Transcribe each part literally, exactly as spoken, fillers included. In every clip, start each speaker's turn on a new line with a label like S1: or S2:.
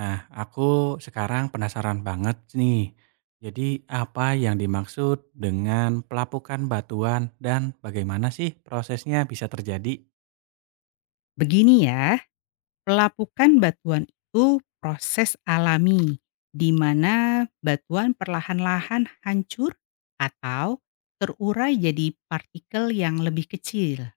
S1: Nah, aku sekarang penasaran banget nih. Jadi, apa yang dimaksud dengan pelapukan batuan dan bagaimana sih prosesnya bisa terjadi?
S2: Begini ya, pelapukan batuan itu proses alami di mana batuan perlahan-lahan hancur atau terurai jadi partikel yang lebih kecil.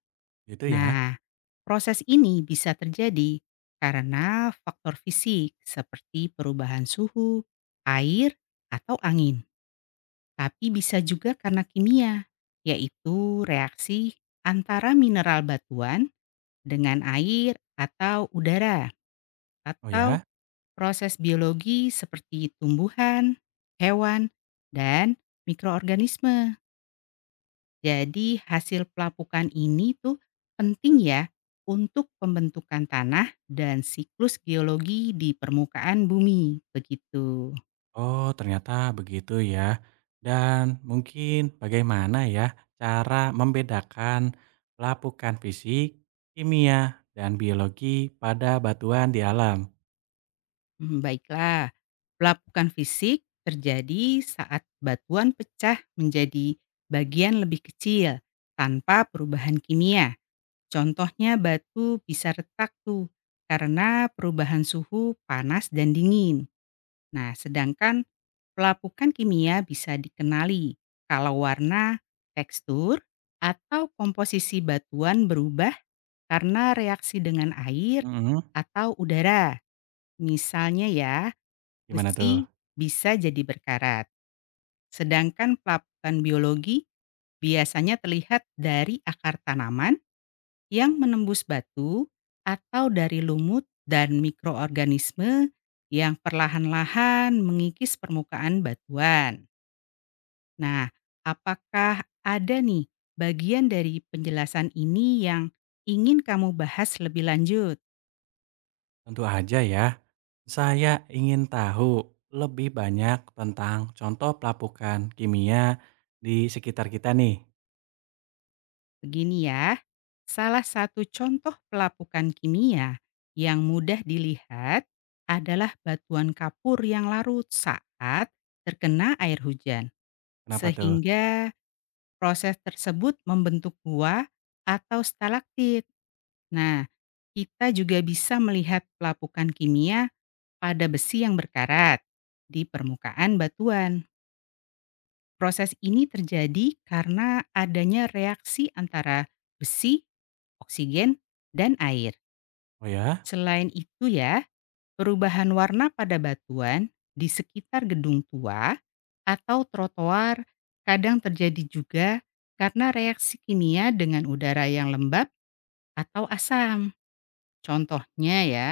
S1: Gitu ya.
S2: Nah, proses ini bisa terjadi karena faktor fisik seperti perubahan suhu, air, atau angin. Tapi bisa juga karena kimia, yaitu reaksi antara mineral batuan dengan air atau udara
S1: Oh
S2: atau
S1: ya?
S2: proses biologi seperti tumbuhan, hewan, dan mikroorganisme. Jadi hasil pelapukan ini tuh penting ya untuk pembentukan tanah dan siklus geologi di permukaan bumi. Begitu.
S1: Oh, ternyata begitu ya. Dan mungkin bagaimana ya cara membedakan pelapukan fisik, kimia, dan biologi pada batuan di alam?
S2: Hmm, baiklah, pelapukan fisik terjadi saat batuan pecah menjadi bagian lebih kecil tanpa perubahan kimia. Contohnya batu bisa retak tuh karena perubahan suhu panas dan dingin. Nah, sedangkan pelapukan kimia bisa dikenali kalau warna, tekstur, atau komposisi batuan berubah karena reaksi dengan air
S1: Mm-mm.
S2: atau udara. Misalnya ya,
S1: Gimana tuh?
S2: besi bisa jadi berkarat. Sedangkan pelapukan biologi biasanya terlihat dari akar tanaman yang menembus batu atau dari lumut dan mikroorganisme yang perlahan-lahan mengikis permukaan batuan. Nah, apakah ada nih bagian dari penjelasan ini yang ingin kamu bahas lebih lanjut?
S1: Tentu aja ya. Saya ingin tahu lebih banyak tentang contoh pelapukan kimia di sekitar kita nih.
S2: Begini ya, salah satu contoh pelapukan kimia yang mudah dilihat adalah batuan kapur yang larut saat terkena air hujan,
S1: Kenapa tuh?
S2: sehingga proses tersebut membentuk gua atau stalaktit. Nah, kita juga bisa melihat pelapukan kimia pada besi yang berkarat di permukaan batuan. Proses ini terjadi karena adanya reaksi antara besi, oksigen, dan air.
S1: Oh ya?
S2: Selain itu ya, perubahan warna pada batuan di sekitar gedung tua atau trotoar kadang terjadi juga karena reaksi kimia dengan udara yang lembab atau asam. Contohnya ya,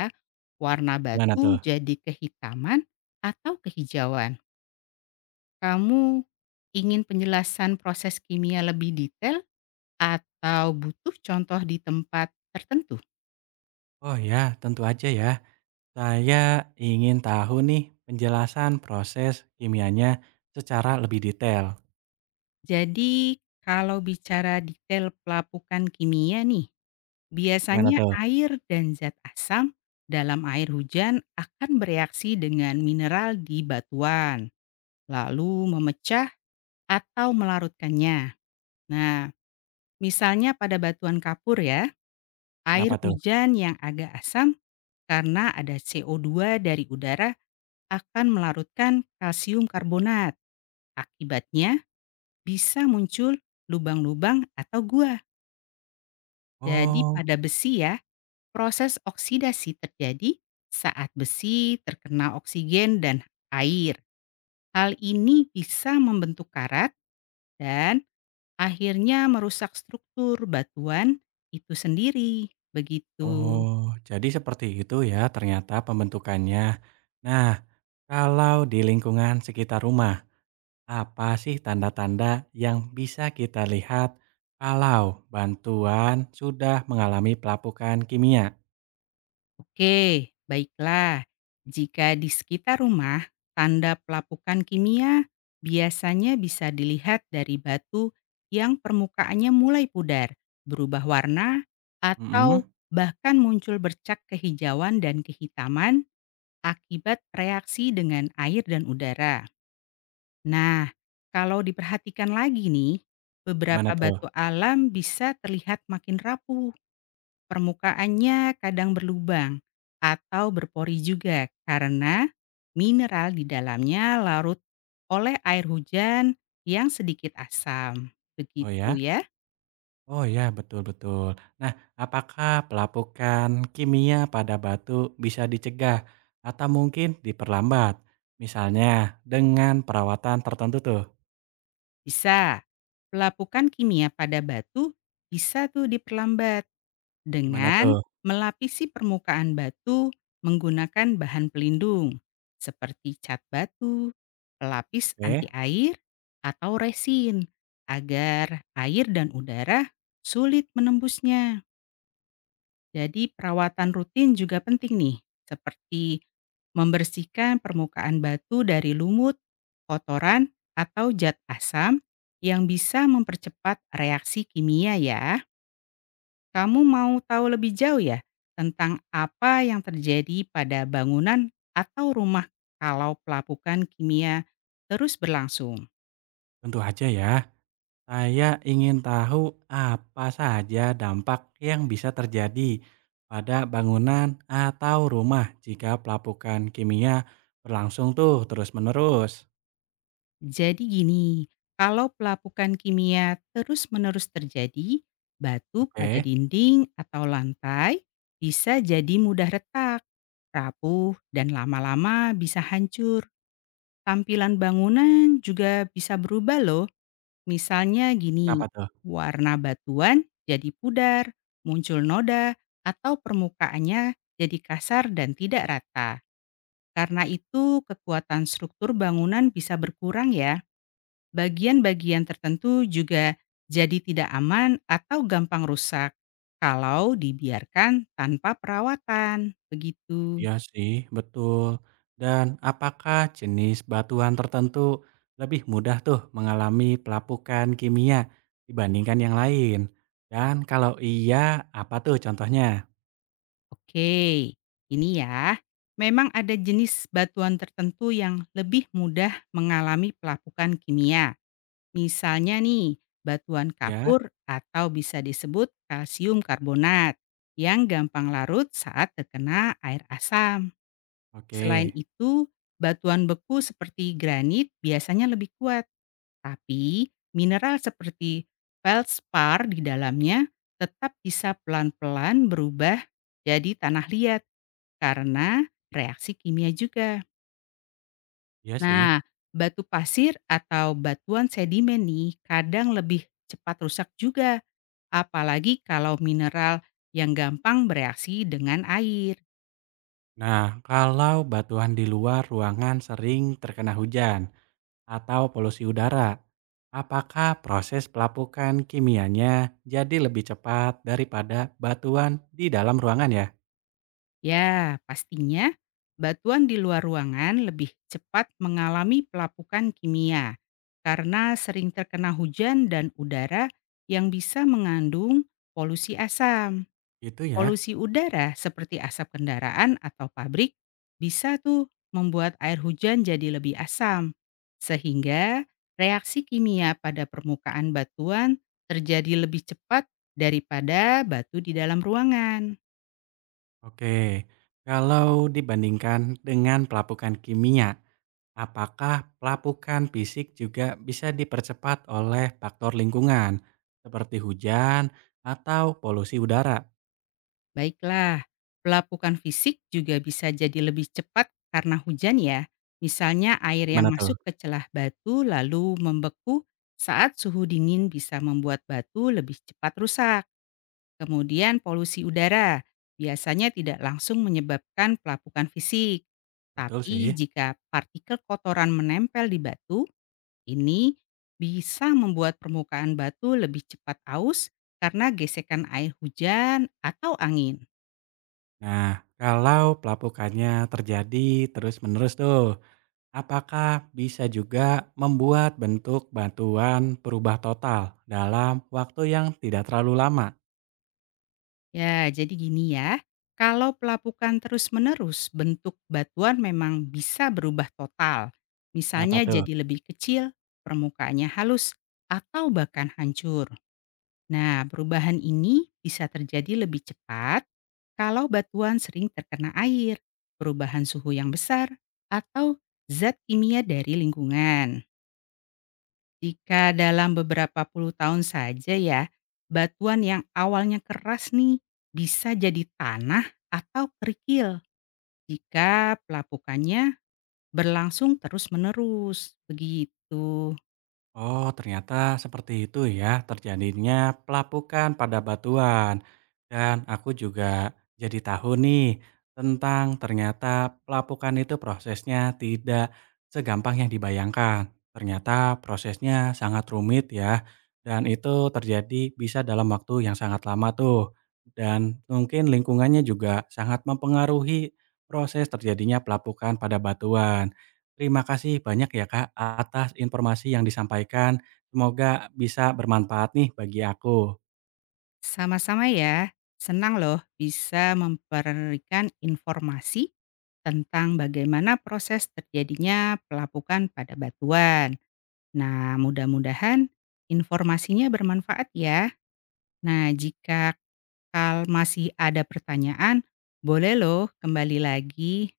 S2: warna
S1: Gimana
S2: batu
S1: tuh?
S2: jadi kehitaman atau kehijauan. Kamu ingin penjelasan proses kimia lebih detail atau butuh contoh di tempat tertentu?
S1: Oh ya, tentu aja ya. Saya ingin tahu nih penjelasan proses kimianya secara lebih detail.
S2: Jadi kalau bicara detail pelapukan kimia nih,
S1: Gimana
S2: biasanya
S1: tuh?
S2: air dan zat asam dalam air hujan akan bereaksi dengan mineral di batuan, lalu memecah atau melarutkannya. Nah, misalnya pada batuan kapur ya,
S1: Kenapa
S2: air
S1: tuh?
S2: hujan yang agak asam karena ada C O dua dari udara akan melarutkan kalsium karbonat. Akibatnya bisa muncul lubang-lubang atau gua. Jadi
S1: Oh,
S2: pada besi ya, proses oksidasi terjadi saat besi terkena oksigen dan air. Hal ini bisa membentuk karat dan akhirnya merusak struktur batuan itu sendiri. Begitu.
S1: oh, jadi seperti itu ya ternyata pembentukannya. Nah, kalau di lingkungan sekitar rumah, apa sih tanda-tanda yang bisa kita lihat kalau bantuan sudah mengalami pelapukan kimia?
S2: Oke, baiklah. Jika di sekitar rumah, tanda pelapukan kimia biasanya bisa dilihat dari batu yang permukaannya mulai pudar, berubah warna, atau
S1: Mhm,
S2: bahkan muncul bercak kehijauan dan kehitaman akibat reaksi dengan air dan udara. Nah, kalau diperhatikan lagi nih,
S1: gimana
S2: beberapa batu
S1: tuh?
S2: alam bisa terlihat makin rapuh. Permukaannya kadang berlubang atau berpori juga karena mineral di dalamnya larut oleh air hujan yang sedikit asam.
S1: Oh ya?
S2: Begitu ya.
S1: Oh ya, betul betul. Nah, apakah pelapukan kimia pada batu bisa dicegah atau mungkin diperlambat? Misalnya dengan perawatan tertentu tuh.
S2: Bisa. Pelapukan kimia pada batu bisa tuh diperlambat
S1: Gimana
S2: dengan
S1: tuh?
S2: melapisi permukaan batu menggunakan bahan pelindung seperti cat batu, pelapis anti
S1: Oke,
S2: air, atau resin agar air dan udara sulit menembusnya. Jadi perawatan rutin juga penting nih, seperti membersihkan permukaan batu dari lumut, kotoran, atau zat asam yang bisa mempercepat reaksi kimia ya. Kamu mau tahu lebih jauh ya tentang apa yang terjadi pada bangunan atau rumah kalau pelapukan kimia terus berlangsung.
S1: tentu aja ya. Saya ingin tahu apa saja dampak yang bisa terjadi pada bangunan atau rumah jika pelapukan kimia berlangsung tuh terus-menerus.
S2: Jadi gini, kalau pelapukan kimia terus-menerus terjadi, batu pada
S1: Oke,
S2: dinding atau lantai bisa jadi mudah retak, rapuh, dan lama-lama bisa hancur. Tampilan bangunan juga bisa berubah loh. Misalnya
S1: kenapa
S2: gini,
S1: tuh?
S2: warna batuan jadi pudar, muncul noda, atau permukaannya jadi kasar dan tidak rata. Karena itu kekuatan struktur bangunan bisa berkurang ya. Bagian-bagian tertentu juga jadi tidak aman atau gampang rusak kalau dibiarkan tanpa perawatan. Begitu.
S1: Iya sih, betul. Dan apakah jenis batuan tertentu lebih mudah tuh mengalami pelapukan kimia dibandingkan yang lain? Dan kalau iya, apa tuh contohnya?
S2: Oke, ini ya. Memang ada jenis batuan tertentu yang lebih mudah mengalami pelapukan kimia. Misalnya nih, batuan
S1: Ya,
S2: kapur atau bisa disebut kalsium karbonat yang gampang larut saat terkena air asam.
S1: oke.
S2: Selain itu, batuan beku seperti granit biasanya lebih kuat, tapi mineral seperti feldspar di dalamnya tetap bisa pelan-pelan berubah jadi tanah liat karena reaksi kimia juga.
S1: Iya sih.
S2: Nah, batu pasir atau batuan sedimen nih kadang lebih cepat rusak juga, apalagi kalau mineral yang gampang bereaksi dengan air.
S1: Nah, kalau batuan di luar ruangan sering terkena hujan atau polusi udara, apakah proses pelapukan kimianya jadi lebih cepat daripada batuan di dalam ruangan ya?
S2: Ya, pastinya batuan di luar ruangan lebih cepat mengalami pelapukan kimia karena sering terkena hujan dan udara yang bisa mengandung polusi asam.
S1: Itu ya.
S2: Polusi udara seperti asap kendaraan atau pabrik bisa tuh membuat air hujan jadi lebih asam. Sehingga reaksi kimia pada permukaan batuan terjadi lebih cepat daripada batu di dalam ruangan.
S1: Oke. Kalau dibandingkan dengan pelapukan kimia, apakah pelapukan fisik juga bisa dipercepat oleh faktor lingkungan seperti hujan atau polusi udara?
S2: Baiklah, pelapukan fisik juga bisa jadi lebih cepat karena hujan ya. Misalnya air yang
S1: Gimana tuh?
S2: masuk ke celah batu lalu membeku saat suhu dingin bisa membuat batu lebih cepat rusak. Kemudian polusi udara biasanya tidak langsung menyebabkan pelapukan fisik,
S1: Betul
S2: tapi
S1: sih.
S2: jika partikel kotoran menempel di batu, ini bisa membuat permukaan batu lebih cepat aus karena gesekan air hujan atau angin.
S1: Nah, kalau pelapukannya terjadi terus-menerus tuh, apakah bisa juga membuat bentuk bantuan berubah total dalam waktu yang tidak terlalu lama?
S2: Ya, jadi gini ya. Kalau pelapukan terus-menerus, bentuk batuan memang bisa berubah total.
S1: Kenapa
S2: Misalnya
S1: tuh?
S2: jadi lebih kecil, permukaannya halus, atau bahkan hancur. Nah, perubahan ini bisa terjadi lebih cepat kalau batuan sering terkena air, perubahan suhu yang besar, atau zat kimia dari lingkungan. Jika dalam beberapa puluh tahun saja ya, batuan yang awalnya keras nih bisa jadi tanah atau kerikil jika pelapukannya berlangsung terus-menerus. Begitu.
S1: Oh, ternyata seperti itu ya terjadinya pelapukan pada batuan. Dan aku juga jadi tahu nih tentang ternyata pelapukan itu prosesnya tidak segampang yang dibayangkan. Ternyata prosesnya sangat rumit ya. Dan itu terjadi bisa dalam waktu yang sangat lama tuh. Dan mungkin lingkungannya juga sangat mempengaruhi proses terjadinya pelapukan pada batuan. Terima kasih banyak ya Kak, atas informasi yang disampaikan. Semoga bisa bermanfaat nih bagi aku.
S2: Sama-sama ya, senang loh bisa memberikan informasi tentang bagaimana proses terjadinya pelapukan pada batuan. Nah, mudah-mudahan informasinya bermanfaat ya. Nah, jika kal masih ada pertanyaan, boleh loh kembali lagi